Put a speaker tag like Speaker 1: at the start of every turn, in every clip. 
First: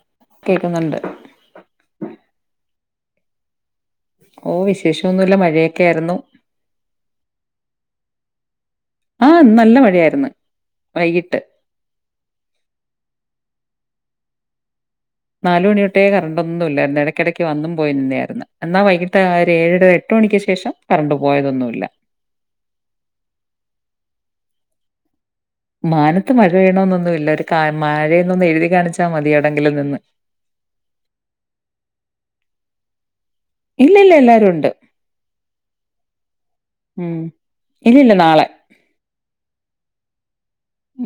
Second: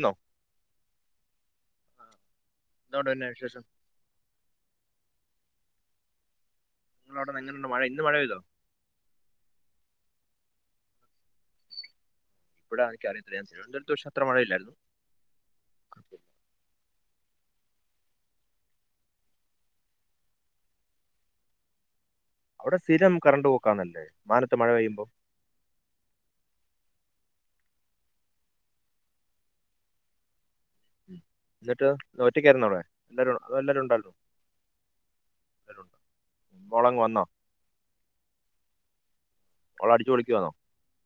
Speaker 1: ന്നോ
Speaker 2: കേൾക്കുന്നുണ്ട്
Speaker 1: എന്നാ ഒണ്ട് പിന്നെ വിശേഷം
Speaker 2: ഓ വിശേഷൊന്നുമല്ല മഴയൊക്കെയായിരുന്നു
Speaker 1: നിങ്ങള അവിട്ന്ന് എങ്ങനെയണ്ട് മഴ ഇന്ന് മഴപെയിതോ
Speaker 2: ആ നല്ല മഴയായിരുന്നു. വൈകിട്ട്
Speaker 1: ഇവിടെ എനിക്കറിയത്തില്ല പക്ഷെ തിരുവന്ദൂരത്തു അത്ര മഴ ഇല്ലായിരുന്നു.
Speaker 2: നാലല് മണിയൊട്ടേ കറണ്ടി ന്നുംല്ലായിരുന്നു ഇടക്കിടക്ക് വന്നും പോയി നിന്നായിരുന്നു എന്നാ വൈകിട്ട് ഏഴര എട്ട് മണിക്ക് ശേഷം കരണ്ട് പോയതൊന്നുല്ല.
Speaker 1: അവിടെ സ്ഥിരം കറണ്ട് പോക്കാന്നല്ലേ മാനത്ത് മഴ പെയ്യുമ്പോ
Speaker 2: മാനത്ത് മഴ പെയ്യണോന്നൊന്നുല്ല ഒരു മഴന്നൊന്ന് എഴുതി കാണിച്ചാൽ മതിയാടെങ്കിലും നിന്ന്
Speaker 1: ഉം ന്ന്ട്ട് ഒറ്റക്കായ്ര്ന്നോ അവടെ? എല്ലാരു അതോ എല്ലാരു
Speaker 2: ഇല്ലില്ല എല്ലാരും ഒണ്ട്
Speaker 1: മോളങ് വന്നോ
Speaker 2: ഇല്ലില്ല നാളെ
Speaker 1: മോള് അടിച്ചുപൊളിക്കുവാന്നോ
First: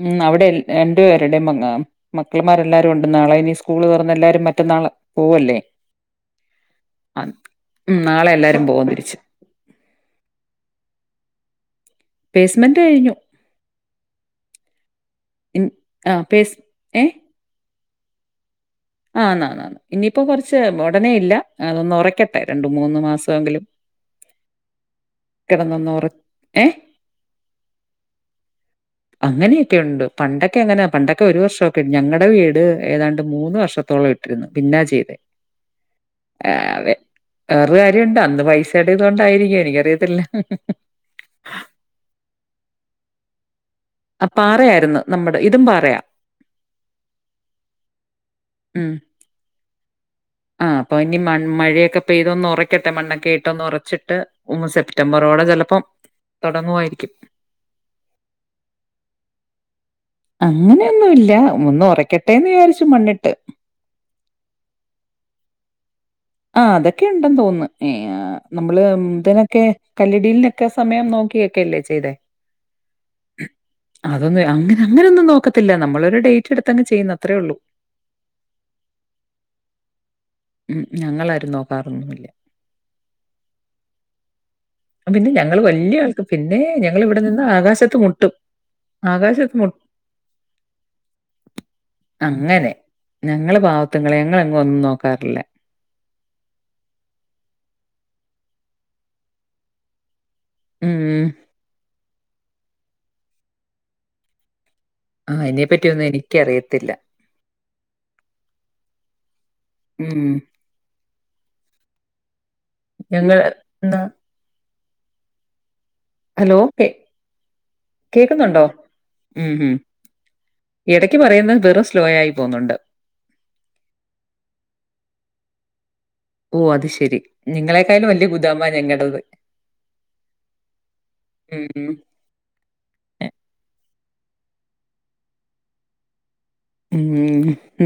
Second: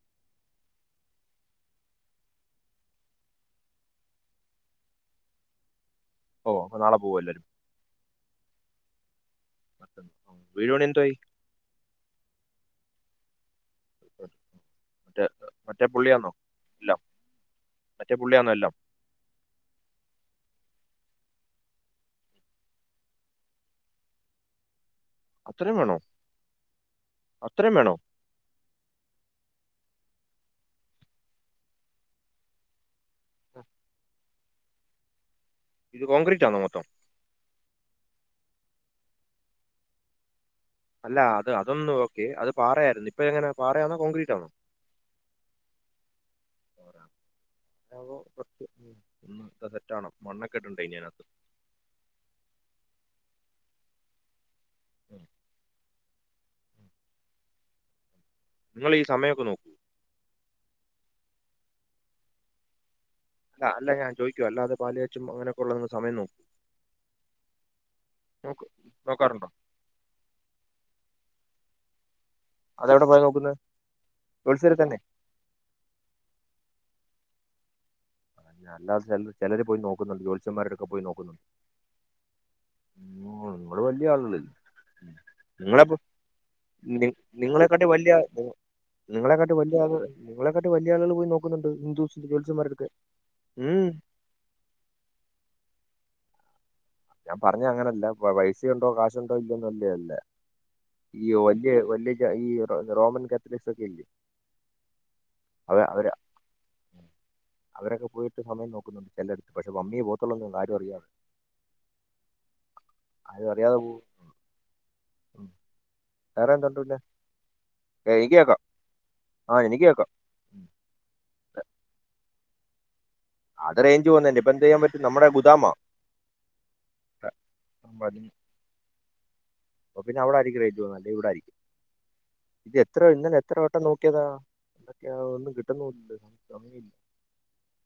Speaker 2: ഉം അവിടെ രണ്ടു പേരുടെയും അങ്ങ മക്കളമാരെല്ലാരും ഉണ്ട് നാളെ ഇനി സ്കൂള് തൊറന്നു എല്ലാരും മറ്റന്നാള് പോവല്ലേ
Speaker 1: ഓ അപ്പൊ നാളെ
Speaker 2: ആ,
Speaker 1: പോവല്ലാരും
Speaker 2: ഉം നാളെയെല്ലാരും പോവാൻ തീരുമാനിച്ചു
Speaker 1: മ്മ് വീട് പണിയെന്തോ ആയി.
Speaker 2: പേസ്മെന്റ് കഴിഞ്ഞു. ഇൻ-
Speaker 1: മറ്റേ
Speaker 2: ആ
Speaker 1: പുള്ളിയാന്നോ
Speaker 2: പേസ്
Speaker 1: എല്ലാം മറ്റേ പുള്ളിയാന്നോ എല്ലാം
Speaker 2: ആ ന്നാന്നാ ഇനിയിപ്പോ കുറച്ച് ഉടനെയില്ല അതൊന്ന് ഒറയ്ക്കട്ടെ രണ്ടു മൂന്ന് മാസമെങ്കിലും
Speaker 1: അത്രയും വേണോ
Speaker 2: കെടന്നൊന്നൊറ
Speaker 1: അത്രയും വേണോ
Speaker 2: അങ്ങനെയൊക്കെയുണ്ട് പണ്ടൊക്കെ എങ്ങനെ പണ്ടൊക്കെ ഒരു വർഷക്കെണ്ട് ഞങ്ങളടെ വീട് ഏതാണ്ട് മൂന്ന് വർഷം ട്ടിരുന്നു പിന്നാ ചെയ്തേ
Speaker 1: ഇത് കോൺക്രീറ്റ്
Speaker 2: ആ
Speaker 1: ആണോ മൊത്തം
Speaker 2: അതെ വേറൊരു കാര്യംണ്ട് അന്ന് പൈസേടെയിതു കൊണ്ടായിരിക്കും എനിക്കറിയത്തില്ല
Speaker 1: അല്ല അത് അതൊന്നന്ന് ഓക്കെ അത് പാറയായിരുന്നു ഇപ്പ എങ്ങനാ പാറയാണോ?
Speaker 2: ആ
Speaker 1: കോൺക്രീറ്റ്
Speaker 2: പാറയായിരുന്നു. നമ്മുടെ ഇതും പാറയ
Speaker 1: ആണോ ഒന്ന് സെറ്റക്കണം മണ്ണൊക്കെ
Speaker 2: ആ
Speaker 1: ഇട്ടുണ്ട
Speaker 2: അപ്പൊ ഇനി
Speaker 1: അയിനാത്ത്
Speaker 2: മൺ മഴയൊക്കെ പെയ്തൊന്നുറയ്ക്കട്ടെ മണ്ണൊക്കെ ഇട്ട് ഒന്ന് ഒറച്ചിട്ട് മൂന്ന് സെപ്റ്റംബറോടെ ചിലപ്പം തുടങ്ങുമായിരിക്കും
Speaker 1: നിങ്ങളീ സമയമൊക്കെ നോക്കോ
Speaker 2: അങ്ങനെയൊന്നുല്ല ഒന്ന് ഒറക്കട്ടെന്ന് വിചാരിച്ചു മണ്ണിട്ട്
Speaker 1: അല്ല അല്ല ഞാൻ ചോയ്ക്കുവാ അല്ലതെ പാലുകാച്ചും അങ്ങനൊക്കെള്ള ഒന്ന് സമയം നോക്കുവോ
Speaker 2: ആ അതൊക്കെയുണ്ടെന്ന് തോന്നുന്നു
Speaker 1: നോക്ക്
Speaker 2: നമ്മള്
Speaker 1: നോക്കാറുണ്ടോ
Speaker 2: ഇതിനൊക്കെ കല്ലടിലിനൊക്കെ സമയം നോക്കിയൊക്കെല്ലേ ചെയ്തേ
Speaker 1: അതെവിടെ പോയി നോക്കുന്നത്
Speaker 2: അതൊന്ന്
Speaker 1: ജോത്സ്യരെ
Speaker 2: അങ്ങനെ
Speaker 1: തന്നെ
Speaker 2: അങ്ങനെൊന്നും നോക്ക ല്ല നമ്മള ഒരുരു ഡേറ്റ് എടുങ്ങ് ചെയ്യുന്നത്ത്രേ ഉള്ളൂ
Speaker 1: അല്ലാതെില ചിലര് പോയി നോക്കുന്നുോ ജോ
Speaker 2: മ ഞങ്ങളരുും നോക്കാറൊന്നുമില്ല
Speaker 1: ഉ നിങ്ങള് വലിയ ആളുകളല്ലേ
Speaker 2: പിന്നെ ഞങ്ങള്
Speaker 1: നിങ്ങളപ്പോ
Speaker 2: വല്യ ആൾക്ക് പിന്നെ
Speaker 1: നി
Speaker 2: ഞങ്ങളിവിടെ നിന്ന്
Speaker 1: നിങ്ങളെക്കാട്ടി
Speaker 2: ആകാശത്ത്
Speaker 1: വലിയ
Speaker 2: മുട്ടും. ആകാശത്ത്
Speaker 1: നിങ്ങളെക്കാട്ടും
Speaker 2: മു
Speaker 1: വല്യ നിങ്ങളെക്കാട്ടിം വല്യ ആളുകൾ പോയി നോക്കുന്നുണ്ട് ഹിന്ദുസിന്റെ ജ്യോസ്യൻന്മാരുടെടുക്കെ
Speaker 2: ഞങ്ങള പാവത്തുങ്ങളെ ഞങ്ങളെങ്ങ ഒന്നും നോക്കാറില്ല.
Speaker 1: ഞാൻ പറഞ്ഞ അങ്ങനെയല്ല പൈസയ ഉണ്ടോ കാശുണ്ടോ ഇല്ലയോന്ന അല്ലേ അല്ലേ
Speaker 2: ഉം.
Speaker 1: ഈ വലിയ വലിയ ജ ഈ റോമൻ കാത്തലിക്സൊക്കെ ഇല്ലേ
Speaker 2: ആഹ
Speaker 1: അവ
Speaker 2: അതിനെപ്പറ്റി ഒന്നും
Speaker 1: അവര്
Speaker 2: എനിക്ക അറിയത്തില്ല
Speaker 1: അവരൊക്കെ പോയിട്ട് സമയം നോക്കുന്നുണ്ട് ചിലടത്ത് പക്ഷേമ്മിയെ
Speaker 2: ഉം.
Speaker 1: പോത്തുള്ളൂൊന്ന് ആരും അറിയാമെ
Speaker 2: ഞങ്ങള്
Speaker 1: അരും അറിയാതെ പോ
Speaker 2: ന്നാ
Speaker 1: വേറെ
Speaker 2: ഹലോ കേ
Speaker 1: എന്തുണ്ടൂല്ലേ ഏ എനിക്ക് കേക്കാം
Speaker 2: കേക്കുന്നുണ്ടോ? ഉം
Speaker 1: ആ
Speaker 2: ഉം.
Speaker 1: എനിക്ക് കേക്കാം. ഉം.
Speaker 2: ഇടയ്ക്ക് പറയുന്നത് വെറ സ്ലോ ആയി പോകുന്നുണ്ട്.
Speaker 1: അത് റേഞ്ച് പോന്നെപ്പ എന്ത് ചെയ്യാൻ പട്ടും നമ്മുടെ ഗുതമാ
Speaker 2: ഓ അത് ശെരി നിങ്ങളെക്കാാലും വലിയ ഗുദാമ ഞങ്ങ കേട്ടത്
Speaker 1: അപ്പ പിന്ന അവിടെ ആരിക്കും റേഞ്ച് പോന്നേ അല്ലേ ഇവിടെ ആരിക്കും
Speaker 2: ഉം
Speaker 1: ഇത് എത്ര ഇന്നലെ എത്ര വട്ടം നോക്കിയതാ എന്തൊക്കെയ ഒന്നും കിട്ടുന്നില്ല സമയില്ല
Speaker 2: ഉം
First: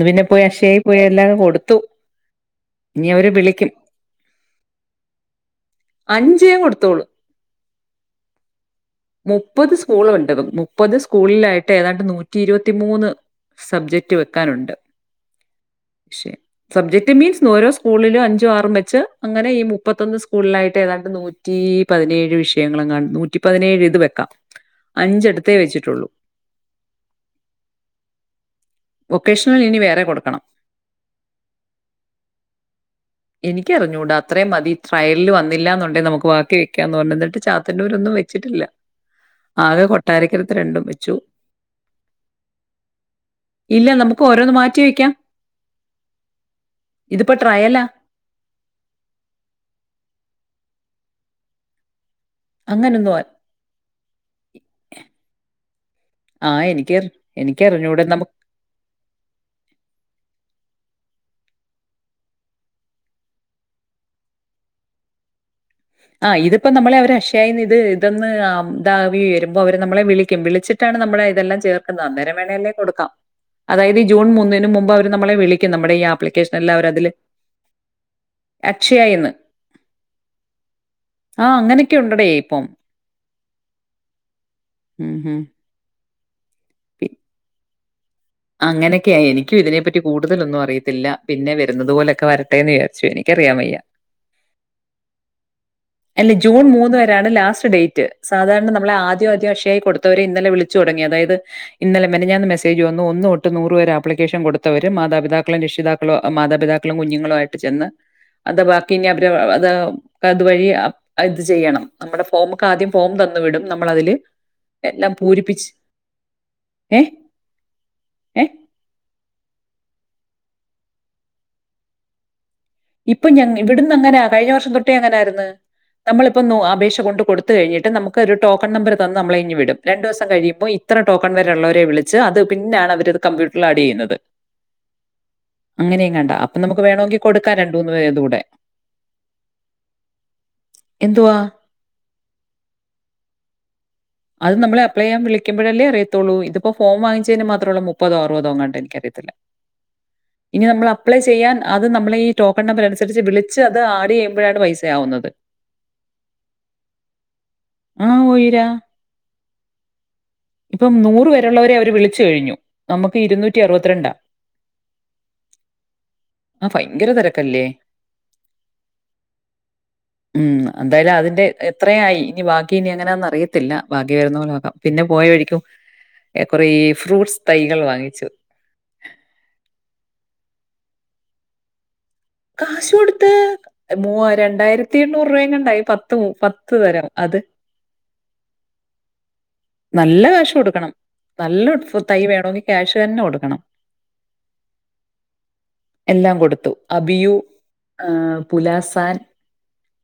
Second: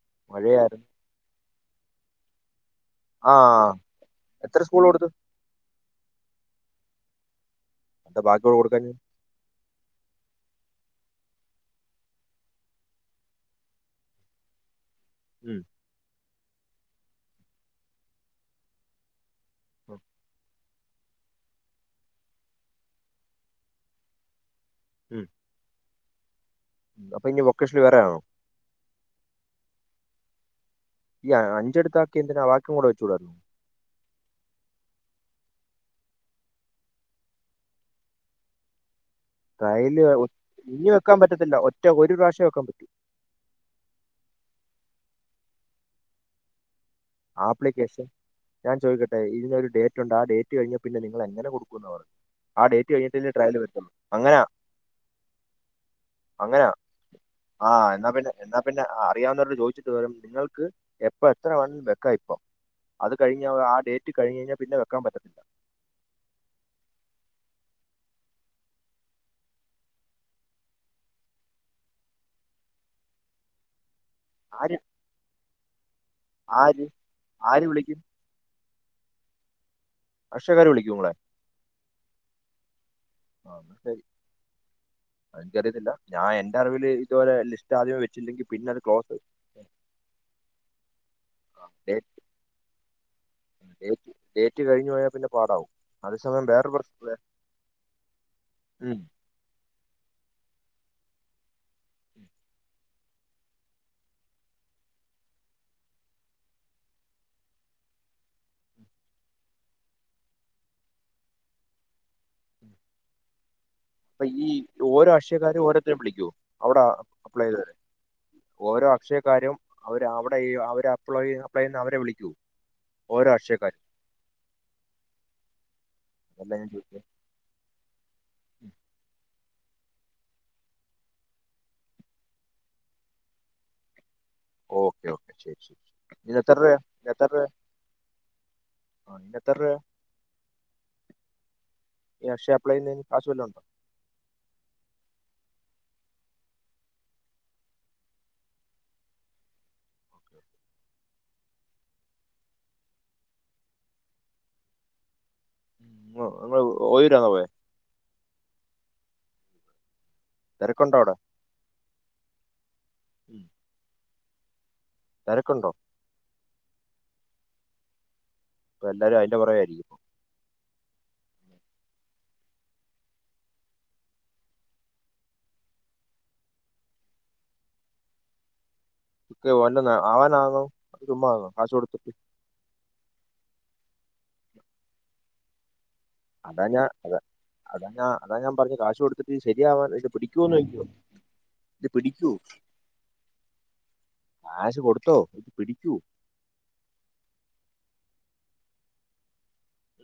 Speaker 2: പിന്നെ പോയി അക്ഷയയി പോയി എല്ലാം കൊടുത്തു ഇനി അവര്
Speaker 1: ആ
Speaker 2: വിളിക്കും
Speaker 1: എത്ര സ്കൂൾ കൊടുത്തു
Speaker 2: അഞ്ചേ കൊടുത്തോളൂ
Speaker 1: അത ബാക്കിയോട് കൊടുക്കഞ്ഞെ
Speaker 2: മുപ്പത് സ്കൂളുണ്ട് മുപ്പത് സ്കൂളിലായിട്ട് ഏതാണ്ട് നൂറ്റി ഇരുപത്തിമൂന്ന് സബ്ജക്ട് വെക്കാനുണ്ട്
Speaker 1: ഉം
Speaker 2: പക്ഷെ സബ്ജക്ട് മീൻസ് ഓരോ സ്കൂളിലും അഞ്ചോ ആറും വെച്ച് അങ്ങനെ ഈ
Speaker 1: ഉം,
Speaker 2: മുപ്പത്തൊന്ന് സ്കൂളിലായിട്ട് ഏതാണ്ട് നു നൂറ്റി പതിനേഴ് വിഷയങ്ങളെ കാ നൂറ്റി പതിനേഴ് ഇത് വെക്കാം
Speaker 1: ഉം.
Speaker 2: അഞ്ചിടുത്തേ വെച്ചിട്ടുള്ളൂ
Speaker 1: അപ്പൊ ഇനി വൊക്കേഷനിൽ വരാ ആണോ
Speaker 2: വൊക്കേഷണൽ ഇനി വേറെ കൊടുക്കണം
Speaker 1: ഈ അഞ്ച അടുത്താക്കിയ എന്തിന ആഹ് വാക്കിയും കൂടെ വെച്ചുടായിരുന്നോ
Speaker 2: എനിക്കറിഞ്ഞൂട അത്രയും മതി ട്രയൽ വന്നില്ലാന്ന് ഉണ്ടങ്ക നമുക്ക് വാക്കി വെക്കാന്ന് പറഞ്ഞ എന്നിട്ട് ചാത്തനൂര് ഒന്നു വെച്ചിട്ടില്ല ആകെ
Speaker 1: ട്രയല്
Speaker 2: കൊട്ടാരക്കരത്ത് രണ്ടും
Speaker 1: ഇനി
Speaker 2: വെച്ചു.
Speaker 1: വെക്കാൻ പറ്റത്തില്ല ഒറ്റ ഒരു പ്രാവശ്യം വെക്കാൻ പറ്റു
Speaker 2: ഇല്ല നമുക്ക് ഓരോന്ന് മാറ്റി വയ്ക്കാം ട്രയലാ.
Speaker 1: ആപ്ലിക്കേഷൻ ഞാൻ ചോദിക്കട്ടെ ഇതിനൊരു ഡേറ്റ്ണ്ട് ആഹ് ഡേറ്റ് കഴിഞ്ഞ പിന്നെ നിങ്ങള് എങ്ങനെ കൊടുക്കൂന്ന് പറയുന്ന ആഹ് ഡേറ്റ്
Speaker 2: അങ്ങനൊന്നും
Speaker 1: കഴിഞ്ഞിട്ടെ
Speaker 2: അ
Speaker 1: അല്ലെ ട്രയൽല് വരത്തോള് അങ്ങനാ
Speaker 2: ആ
Speaker 1: അങ്ങനെയാ
Speaker 2: എനിക്കറി
Speaker 1: ആഹ്
Speaker 2: എനിക്കറിഞ്ഞൂടാ.
Speaker 1: എന്നാ പിന്നെ
Speaker 2: നമുക്ക്
Speaker 1: പിന്നെ അറിയാവുന്നവരോട് ചോദിച്ചിട്ട് വരു നിങ്ങൾക്ക് എപ്പ എത്ര വേണം വെക്കാം ഇപ്പം അത് കഴിഞ്ഞാൽ ആഹ് ഡേറ്റ് കഴിഞ് കഴിഞ്ഞാൽ പിന്നെ വെക്കാൻ പറ്റത്തില്ല
Speaker 2: ആഹ് ഇതിപ്പോ നമ്മളെ അവര് അഷയായിന്ന് ഇത് ഇതന്ന്താവി വരുമ്പോ അവരെ നമ്മളെ വിളിക്കും വിളിച്ചിട്ട് ടാണ് നമ്മള ഇതെല്ലാം ചേർക്കുന്നത് അന്നേരം വേണല്ലേ കൊടുക്കാം അതായത് ഈ ജൂൺ മൂന്നിന്
Speaker 1: ആര്
Speaker 2: മുമ്പ് അവര് നമ്മളെ വിളിക്കും നമ്മുടെ ഈ ആപ്ലിക്കേഷന എല്ലാം
Speaker 1: ആര്
Speaker 2: അവര് അതില്
Speaker 1: ആര് വിളിക്കും
Speaker 2: അക്ഷയായിന്ന്
Speaker 1: അക്ഷയക്കാര് വിളിക്കുമോ നമ്മളെ
Speaker 2: ആഹ് അങ്ങനെയൊക്കെ ഉണ്ടടേ ഇപ്പം
Speaker 1: ആഹ് ശരി
Speaker 2: ഉം ഹും.
Speaker 1: എനിക്കറിയത്തില്ല ഞാൻ എന്റെ അറിവിൽ ഇതുപോല ലിസ്റ്റ് ദ്യമ വച്ചില്ലങ്കിൽ
Speaker 2: അങ്ങനെയോക്ക്യാ എനിക്കും ഇതിനെപ്പറ്റി കൂടുതലൊന്നും അറിയത്തില്ലാ പിന്നെ വെരുന്നത്
Speaker 1: ഡേറ്റ്
Speaker 2: പോലൊക്ക്യയേ വേരട്ടേന്ന് വിചാരിച്ച് എനിക്കറിയാൻ വയ്യാ
Speaker 1: ടേറ്റ് കഴിഞ്ഞേ
Speaker 2: അല്ലാ ജൂൺ മൂന്ന്
Speaker 1: പ്രശ്നം
Speaker 2: വേരെയാണ് ലാസ്റ്റ് ഡേറ്റ് സാധാരണ നമ്മളെ ആദ്യ ആദ്യം ആദ്യം അക്ഷയായി കൊടുത്താവേരെ ഇന്നലെ വിളിച്ച് തൊടങ്ങിയത് അതായത് ഇന്നാലെ മെനാഞ്ഞാന്ന് മസ്സേജ് വന്ന് ഒന്ന് തോട്ട് നൂറ് വേരെ ആപ്ലിക്കേഷൻ കൊടുത്താവര് മാതാപിതാക്കളും രക്ഷിതാക്കളും മാതാപിതാക്കളും കുഞ്ഞങ്ങളും ആയിട്ട് ചെന്ന് അത് ബാക്കിന്ന്യാ അവരെ അത് അത് വഴി ഇത് ചെയ്യണം നമ്മടെ ഫോമാക്ക് ആദ്യം ഫോം തന്നു വിടും നമ്മൾ അതിൽ
Speaker 1: അപ്പൊ ഈ ഓരോ അക്ഷയക്കാരും ഓരോരുത്തരം വിളിക്കോ അവിടെ
Speaker 2: ഏഹ്
Speaker 1: അപ്ലൈ ചെയ്ത് വരെ
Speaker 2: ഏഹ്
Speaker 1: ഓരോ അക്ഷയാ കാരും അവര് അവടെ ഈ അവര് അപ്ല അപ്ലെ ചെയ്യന്ന് അവരെ വിളിക്കോ
Speaker 2: ഇപ്പൊ ഞ ഇവടുന്ന് അങ്ങനൊ കഴിഞ്ഞ വർഷം തൊട്ട് അങ്ങനൊയാര്ന്ന് നമ്മളിപ്പൊ
Speaker 1: അതല്ല
Speaker 2: നേ
Speaker 1: ഞാൻ
Speaker 2: അപേക്ഷ
Speaker 1: ചോദിച്ചേ
Speaker 2: കൊണ്ട് കൊട് കഴിഞ്ഞിട്ട് നമ്മക്ക് ഒര് ടോക്കൺ നമ്പർ തന്ന് നമ്മളേ ഇങ്ങ് വിടും രണ്ട് ദിവസം കയിമ്പോ ഇത്ര ടോക്കൺ വെരേ ഒള്ളവരെ വിളി ച്ച് അത് പിന്നെയാണ് അവര് അത് കമ്പ്യൂട്ടറിൽ ആഡ് ചെയ്യ്ന്നാത്
Speaker 1: ഓക്കെ ഓക്കേ ശേരി ശെരി എത്ര രൂയാ എത്ര രൂയാ
Speaker 2: രണ്ട് മൂന്ന് ഇത് കൂടെ
Speaker 1: എത്ര രൂപയാ
Speaker 2: എന്തുവാ
Speaker 1: അക്ഷയേ അപ്ലൈ ചെയ്ന്നതിന് കാശ് വല്ലം ഒണ്ടോ
Speaker 2: അത് നമ്മളേ അപ്ലൈ ചെയ്യൻ വിളിക്ക്പോഴാല്ലേ അറിയത്തോള്ളൂ ഇത് ഇപ്പോ ഫോം വാങ്ങിച്ചേന് മാത്രമ മുപ്പോ അറ്പതോ ഇങ്ങാണ്ട് എനിക്ക് അറിയാ ഇനി നമ്മള് അപ്ലെ ചെയ്യാൻ അത് നമ്മളെ ഈ ടോക്കൺ നമ്പർ അനുസരിച്ച് വിളിച്ച് അത് ആഡ് ചെയ്യുമ്പോഴാണ് പൈസ ആവ്ന്നത്
Speaker 1: ഓ [unintelligible] പോയേ
Speaker 2: ആഹ് ഓയുരാ ഇപ്പം
Speaker 1: തിരക്കുണ്ടോ അവിടെ
Speaker 2: നൂറ് വെരേ ഒള്ളവരെ അവര് വിളിച്ച് കയിഞ്ഞു നമ്മക്ക് ഇരുന്നൂറ്റി അറുപത്തിരണ്ടാ
Speaker 1: തോരക്ക് ഒണ്ടോ
Speaker 2: ആഹ് ബയങ്കര തോരക്ക് അല്ലേ
Speaker 1: ഒപ്പേ എല്ലാരും അയിന്റെ പോറവേ അല്ലേ
Speaker 2: ഉം എന്തായാലും അതിന്റെ എത്രയായി ഇനി ബാക്കി ഇനി എങ്ങനാന്ന് അറിയത്തില്ലാ ബാക്കി വേര്ന്നാ പോലെ നോക്കാം പിന്നെ പോയവഴിക്ക് കൊറെ ഈ ഫ്രൂട്ട്സ് തൈകള് വാങ്ങിച്ച്
Speaker 1: ഇത് വല്ലാം ആവാനാണോ അത് ചുമ്മാങ്ങോ കാശ് കൊട്
Speaker 2: കാശ് കൊടുത്ത് മൂയാ രണ്ടായിരത്തി എണ്ണൂറ് രൂപങ്ങണ്ടായി പത്ത
Speaker 1: അതാ ഞാൻ അത അതാ ഞാൻ അതാ ഞാൻ പറഞ്ഞ് കാശ് കൊട് ശേരിയാവാ
Speaker 2: നല്ല കാശ് കൊടുക്കണം. നല്ല ഫ് തൈ
Speaker 1: [inaudible]
Speaker 2: വേണമെങ്കിൽ ക്യാഷ് തന്നെ കൊടുക്കണം.
Speaker 1: കാശ് കൊടുത്തോ പിടിക്കുയൊ
Speaker 2: എല്ലാം കൊടുത്തു അബിയു ആഹ് പുലാസാൻ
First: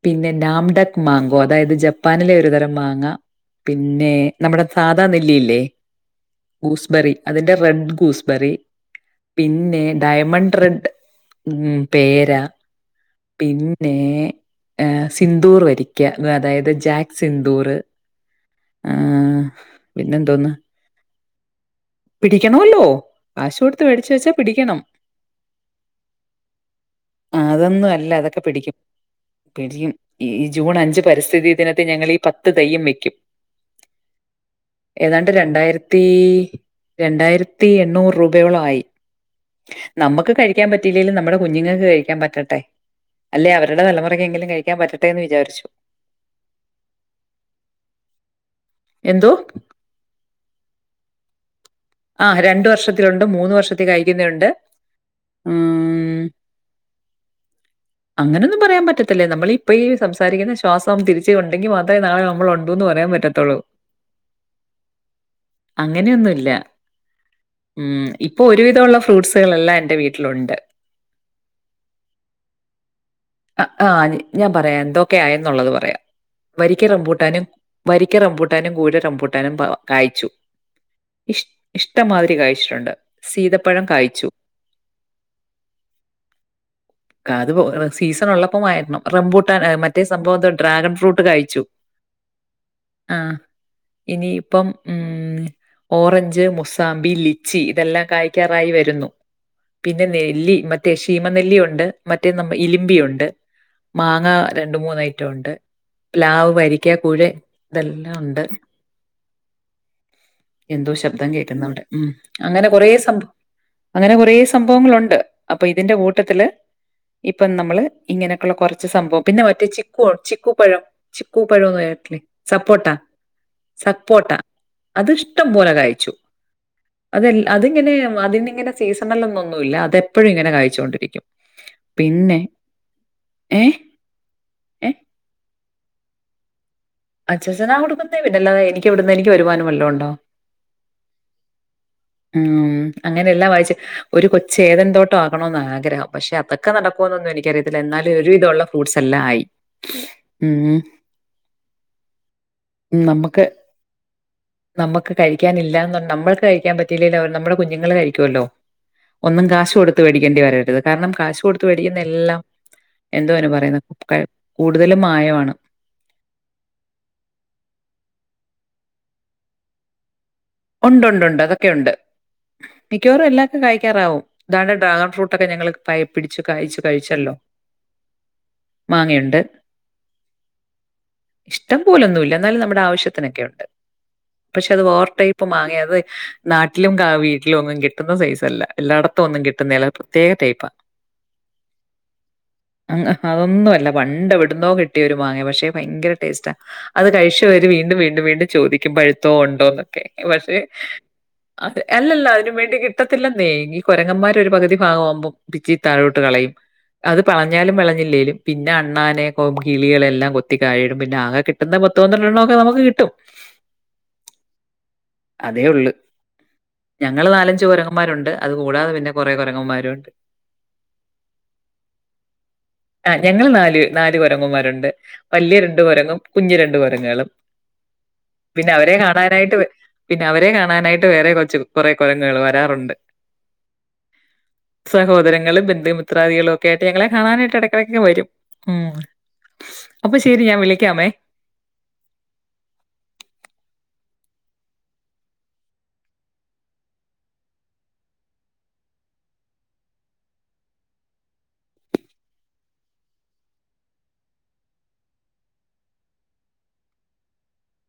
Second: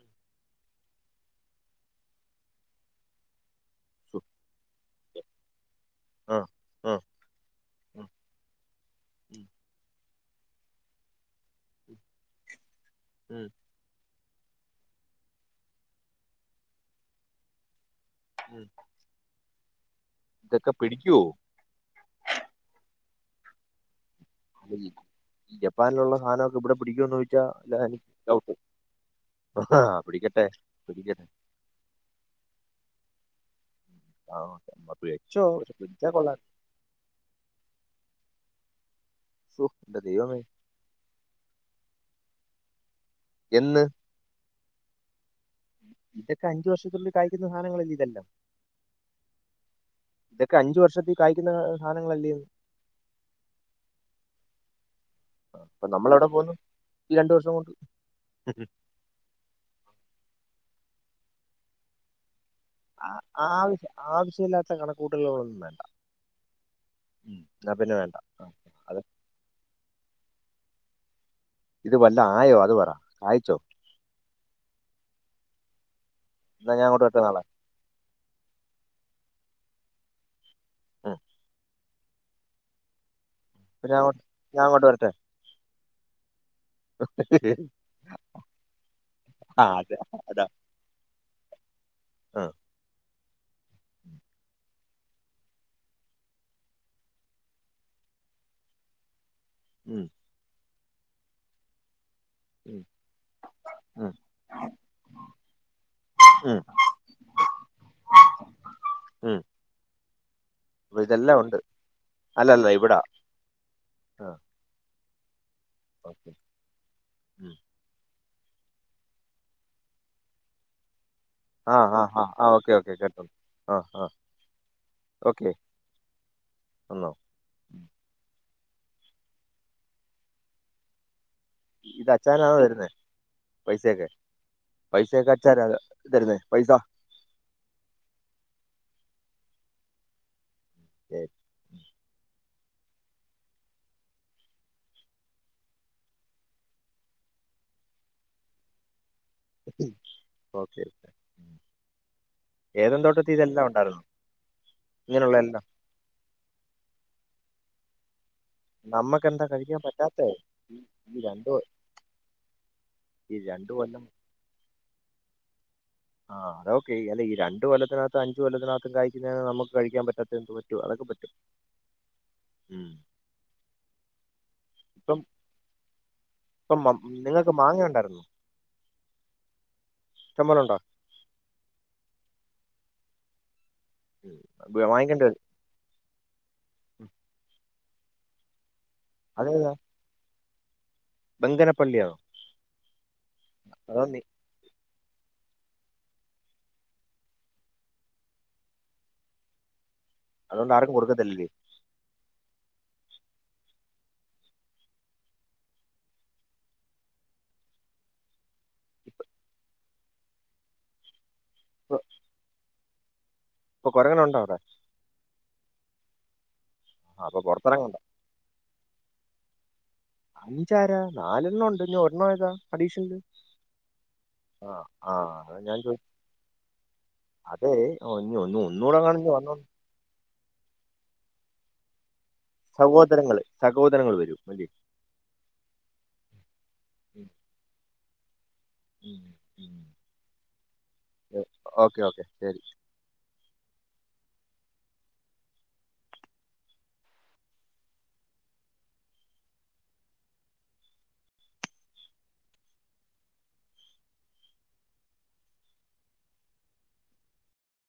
Speaker 2: പിന്നെ [unintelligible] മാങ്കോ അതായത് ജപ്പാനിലെ ഒര്തരം മാങ്ങാ പിന്നെ നമ്മടെ സാധാ നെല്ലി ഇല്ലേ
Speaker 1: ആഹ് ആഹ്
Speaker 2: ഗൂസ്ബെറി അതിന്റെ റെഡ്
Speaker 1: ഉം
Speaker 2: ഗൂസ്ബെറി പിന്നെ ഡയമണ്ട് റെഡ് ഉം പേരാ
Speaker 1: ഉം
Speaker 2: പിന്നെ യെ സിന്ദൂർ വരിക്ക്യാ അതായത് ജാക്ക് സിന്ദൂർ
Speaker 1: [unintelligible]
Speaker 2: ആഹ് പിന്നെ എന്തോന്ന്
Speaker 1: ഇതൊക്കെ പിടിക്കുവോ
Speaker 2: പിടിക്കണല്ലോ കാശു കൊടുത്ത് മോടിച്ച് വെച്ചാ പിടിക്കണം
Speaker 1: ഈ ജപ്പാനിലോള്ള സാനോക്കെ ഇവടെ പിടിക്കന്നോ
Speaker 2: ആ,
Speaker 1: ചോയീച്ചാ
Speaker 2: അതൊന്നും
Speaker 1: എനിക്ക്
Speaker 2: അല്ല അതൊക്കെ
Speaker 1: ഡൌട്ട്
Speaker 2: പിടിക്കും പിടിക്കും ഈ ജൂൺ അഞ്ച്
Speaker 1: പിടിക്കട്ടെ
Speaker 2: പരിസ്ഥിതി ദിനത്തി ഞങ്ങള് ഈ പത്ത് തെയ്യം വെക്കും
Speaker 1: ആഹ് ഓക്കെ
Speaker 2: ഏതാണ്ട് രണ്ടായിരത്തി രണ്ടായിരത്തി എണ്ണൂറ് രൂപയോളം ആയി
Speaker 1: ശോ എന്റെ
Speaker 2: നമ്മക്ക്
Speaker 1: ദൈവമേ
Speaker 2: കയി ക്കാപറ്റില്ലേലും നമ്മടെ കുഞ്ഞുങ്ങക്ക് കഴിക്കാൻ പറ്റട്ടെ അല്ലെ അവരടെ
Speaker 1: എന്ന്
Speaker 2: തലമുറേ ക്കെങ്കിലും കഴിക്കാൻ പറ്റട്ടേ എന്ന് വിചാരിച്ചു
Speaker 1: ഇതൊക്കെ അഞ്ച് വർഷത്തുള്ളി കയിക്കുന്നാ സാധങ്ങള് അല്ലേ ഇതേല്ലാം
Speaker 2: എന്തോ
Speaker 1: ഇതൊെ അഞ്ച് വർഷത്തി സൈറ്റില് സാധങ്ങ
Speaker 2: ആ് രണ്ട് വർഷത്തിലുണ്ട് മൂന്ന് വർഷത്തിൽ കഴിക്കുന്നുണ്ട് ഉ
Speaker 1: നമ്മളെവിടെ പോന്നു ഈ രണ്ടു വർഷം കൊണ്ട്.
Speaker 2: അങ്ങനെൊന്നും പറയാൻ പറ്റത്തില്ലേ നമ്മളിപ്പ ഈ സംസാരിക്കുന്ന ശ്വാസം തിരിച്ചുണ്ടെങ്കിൽ മാത്രമേ നാളെ നമ്മള പറയാൻ
Speaker 1: ആ-
Speaker 2: പറ്റത്തുള്ളൂ
Speaker 1: ആവശ്യ ആവശ്യമില്ലാത്ത കണക്കൂട്ടലുകളൊന്നും വേണ്ട
Speaker 2: അങ്ങനെയൊന്നുംല്ല
Speaker 1: ഉം. എന്നാ പിന്നെ
Speaker 2: ഉം
Speaker 1: വേണ്ട
Speaker 2: ഇപ്പൊ
Speaker 1: ആ,
Speaker 2: ഒരുവിധമുള്ള
Speaker 1: അത്
Speaker 2: ഫ്രൂട്ട്സുകളൾെല്ലാം എൻറെ വീട്ടിലുണ്ട്.
Speaker 1: ഇത് വല്ലോം ആയോ അത് പറാ കായിചോ
Speaker 2: ആഹ ഞാൻ പറയാം എന്തൊക്കെയ ആയെന്നുള്ളത് പറയാം
Speaker 1: എന്നാ ഞാൻ
Speaker 2: വരിക്കറം
Speaker 1: അങ്ങോട്ട് വരട്ടെ
Speaker 2: പൂട്ടാനും
Speaker 1: നാളെ
Speaker 2: വരിക്ക റംബൂട്ടാനും കൂര റംബൂട്ടാനും കായച്ചു ഇഷ ഇഷ്ടംമാതിരി കഴിച്ചിട്ടുണ്ട്. സീത
Speaker 1: അപ്പ ഞാങ്ങോട്ട് ഞാങ്ങട്ട് വരടൊ ആഹ്
Speaker 2: സീസൺ ഉള്ള പം വായോ. റംബൂട്ടാ മറ്റേ
Speaker 1: അതാ
Speaker 2: സംഭവം ഡ്രാഗൺ ഫ്രൂട്ട് കഴിച്ചു
Speaker 1: ആ
Speaker 2: ആ ഇനി ഇപ്പം. ഉം ഓറഞ്ച്, മുസാമ്പി, ലിച്ചി, ഇതെല്ലാം കായ്ക്കാറായി വരുന്നു.
Speaker 1: ഉം
Speaker 2: പിന്നെ നെല്ലി മറ്റേ ഷീമനെല്ലിയുണ്ട് മറ്റേ നമ്മ
Speaker 1: ഉം
Speaker 2: ഇലിമ്പിയുണ്ട്.
Speaker 1: ഉം
Speaker 2: മാങ്ങ രണ്ട് മൂന്ന് ഐറ്റം ഉണ്ട്. പ്ലാവ്
Speaker 1: ഉം
Speaker 2: ഭരിക്കാ കുഴ് ഇതെല്ലാം ഉണ്ട്.
Speaker 1: ഉം
Speaker 2: എന്തോ
Speaker 1: അപ്പൊ
Speaker 2: ശബ്ദം
Speaker 1: ഇതെല്ലാം ഉണ്ട്
Speaker 2: കേൾക്കുന്നവ്ടെ ഉം
Speaker 1: അല്ലല്ല
Speaker 2: അങ്ങനെ കൊറേ
Speaker 1: ഇവിടാ
Speaker 2: സംഭവം അങ്ങനെ
Speaker 1: ആ
Speaker 2: കൊറേ സ് ഭവങ്ങളുണ്ട് അപ്പൊ ഇതിന്റെ
Speaker 1: ഓക്കെ
Speaker 2: കൂട്ടത്തില് ഇപ്പം
Speaker 1: ഉം.
Speaker 2: നമ്മള് ഇങ്ങനെയൊക്കെയുള്ള കുറച്ച് സംഭവം പിന്നെ മറ്റേ ചിക്കു ചിക്കു പഴം. ചിക്കൂ
Speaker 1: ആ
Speaker 2: പഴന്ന്
Speaker 1: ആ
Speaker 2: കെട്ല്ല
Speaker 1: ആ ആ ഓക്കെ
Speaker 2: സപ്പോട്ട
Speaker 1: ഓക്കെ കേട്ടോ ആ ആ
Speaker 2: സപ്പോട്ട അത്ഷ്ടം
Speaker 1: ഓക്കെ
Speaker 2: പോലെ കാഴിച്ചു.
Speaker 1: വന്നോ
Speaker 2: അതിങ്ങനെ അതിന്ന്ങ്ങനെ സീസണല്ല് ഒന്നൊന്നുല്ല അതെപ്പോഴും ഇങ്ങനെ കഴ്ച്ചോണ്ടിരിക്കും.
Speaker 1: ഇത് അച്ചാന ആം വരുന്നേ
Speaker 2: ഏ?
Speaker 1: പൈസയൊക്കെ?
Speaker 2: ഏ?
Speaker 1: പൈസയൊക്കെ അച്ചനാ തരുന്നേ പൈസ.
Speaker 2: അച്ചച്ചനാ കൊടുക്കുന്നേ പിന്നെല്ല എനി എവിടന്ന് എനിക്കുവരുമനും വല്ലോംണ്ടോ
Speaker 1: ശരി
Speaker 2: ഉം അങ്ങനെ എല്ലാം വായിച്ച് ഒരു കൊച്ച് ഏതെന്തോട്ടം ആകണോന്ന ആഗ്രഹം പക്ഷെ അതൊ ക്കെ നടക്കോന്നൊന്നും എിനിക്കറിയത്തില്ല എന്നാലും ഒരുവിധള്ള ഫ്രൂ്സ്ല്ലാം ആയി.
Speaker 1: ഓക്കെ ഏതൻ
Speaker 2: ഉം
Speaker 1: തോട്ടത്തിൽ
Speaker 2: നമക്ക്
Speaker 1: ഇതെല്ലാം ഉണ്ടായിരുന്നു
Speaker 2: നമക്ക്
Speaker 1: ഇങ്ങനെയുള്ള എല്ലാം
Speaker 2: കഴിക്കൻഇല്ലന്ന ർഞ്ഞാ നമ്മൾക്ക് കഴിക്കാൻ പ റ്റിലീല്ലവർ നമ്മുടെ കുഞ്ഞുങ്ങള് കഴിക്കുവല്ലോ
Speaker 1: നമുക്ക്
Speaker 2: ഒന്നും
Speaker 1: എന്താ
Speaker 2: കാശ്
Speaker 1: കഴിക്കാൻ
Speaker 2: കൊടുത്
Speaker 1: പറ്റാത്ത
Speaker 2: വേടിക്കേണ്ടി വരരുത് കാരണം
Speaker 1: ഈ
Speaker 2: കാശ്
Speaker 1: രണ്ട് കൊ-
Speaker 2: കൊടുത്ത് വേടിക്കുന്ന എല്ലാം എന്തു
Speaker 1: ഈ
Speaker 2: വന്
Speaker 1: രണ്ട് കൊല്ലം
Speaker 2: പറയുന്ന കൂടുതലും മായമാണ്
Speaker 1: ആഹ് അതഓക്കെ എല്ല ഈ രണ്ട് കൊല്ലത്തിനകത്തും അൻജ് കൊല്ലത്തിനകും കായ്ക്കുന്ന നമുക്ക് കഴിക്കാൻ പറ്റാത്ത എന്തോ
Speaker 2: ഉണ്ട് ഉണ്ട് ഉണ്ട് അതൊക്കെ ഉണ്ട്
Speaker 1: ഉം
Speaker 2: മിക്കവാറും എല്ലാ ത് കഴിക്കാറാവും താണ് ഡ്രാഗൺ
Speaker 1: ഇപ്പം
Speaker 2: ഫ്രൂട്ടൊക്കെ ഞങ്ങള് പയ പിടിച്ചു
Speaker 1: ഇപ്പം
Speaker 2: കഴിച്ചു
Speaker 1: മ-
Speaker 2: കഴിച്ചല്ലോ
Speaker 1: നിങ്ങൾക്ക് മാങ്ങ ഉണ്ടായിരുന്നോ
Speaker 2: മാങ്ങയുണ്ട്.
Speaker 1: ഇഷമ്പോലുണ്ടോ?
Speaker 2: ഇഷ്ടം പോലൊന്നുല്ല. എന്നാലും നമ്മുടെ ആവശ്യത്തിനൊക്കെ ഉണ്ട്.
Speaker 1: ഉം.
Speaker 2: പക്ഷെ അത്
Speaker 1: ബ- വാങ്ങിക്കേണ്ടി
Speaker 2: വോർട്ടയ്മ്
Speaker 1: വരും
Speaker 2: മങ്ങയത് നാട്ടിലും കാ
Speaker 1: ഉം.
Speaker 2: വീട്ടിലുംന്നും കിട്ടുന്ന സൈസല്ല എല്ലാട തോന്നും
Speaker 1: അതേതാ
Speaker 2: കിട്ടുന്നേല്ല പ്രത്യേക ടൈപ്പ
Speaker 1: ബംഗനപ്പള്ളിയാണോ
Speaker 2: അ അതൊന്നും അല്ല
Speaker 1: അതോ നീ
Speaker 2: പണ്ട് എവ് ടുന്നോ കിട്ടിയ ഒരു മാങ്ങ പക്ഷെ ഭയങ്കര ട്ടേസ്റ്റാ അത് കഴിച്ചവര് വീണ്ടും വീണ്ടും വീണ്ടും ചോദിക്കും പഴുത്തോ ഉണ്ടോന്നൊക്കെ. എഹ് പക്ഷെ
Speaker 1: അതുകൊണ്ട് ആർക്കും കൊടുക്കത്തില്ലല്ലേ
Speaker 2: അതെ എല്ലല്ല അതിന് വേണ്ടി കിട്ടത്തില്ലെന്നേ ഈ കുരങ്ങന്മാര് ഒരു പകുതി ഭഗമാവുമ്പം പിച്ചി താഴോട്ട് കളയും അത് പളഞ്ഞാലും വളഞ്ഞില്ലേലും പിന്നെ
Speaker 1: ഇപ്പ
Speaker 2: അണ്ണാനെ കൊ കിളികളെല്ലാം കൊത്തിതാഴേയിടും പിന്നെ ആകെ കിട്ടുന്ന പത്തുപന്ത്രണ്ടെണോക്കെ നമുക്ക് കിട്ടും
Speaker 1: പ്പോ കൊരങനുണ്ടൊവിടെ
Speaker 2: അതേ ഉള്ള്
Speaker 1: ആ
Speaker 2: ഞങ്ങള്
Speaker 1: അപ്പൊ
Speaker 2: നാലഞ്ച
Speaker 1: പുറത്തിറങ്ങണ്ട
Speaker 2: കുരങ്ങന്മാരുണ്ട് അത് കൂടാതെ പിന്നെ കുറെ കുരങ്ങന്മാരുണ്ട്
Speaker 1: അഞ്ചാര നാലെണ്ണോണ്ട് ഞ ഒര്ണ്ണോ ഏതാ അഡീഷണല് ആ
Speaker 2: വരണ്ട്
Speaker 1: ആ അതാ
Speaker 2: വല്യ
Speaker 1: ഞാൻ
Speaker 2: രണ്ട്
Speaker 1: ചോദി
Speaker 2: ഒരങ്ങും കുഞ്ഞി രണ്ട് കുരങ്ങുകളും
Speaker 1: അതെ ഒ ഒന്ന്
Speaker 2: പിന്നെ
Speaker 1: ഒന്നൂട
Speaker 2: അവരെ
Speaker 1: [unintelligible] വന്നോ
Speaker 2: കാണാനായിട്ട് വേ- പിന്നെ അവരെ കാണാനായിട്ട് വേറെ കൊച്ച് കുറെ കുരങ്ങുകൾമാര്
Speaker 1: സവോദരങ്ങള് സഹോദരങ്ങള് വരും അല്ലേ
Speaker 2: സഹോദരങ്ങളും ബന്ധും മിത്രാദികളൊക്കെ ആയിട് ഞങ്ങളെ
Speaker 1: ഉം
Speaker 2: കാണാനായിട്ട് ഇടക്കിടക്കെ വരും ഉം അപ്പൊ ശരി ഞാൻ വിളിക്കാമേ
Speaker 1: ഓക്കെ ഓക്കെ ശരി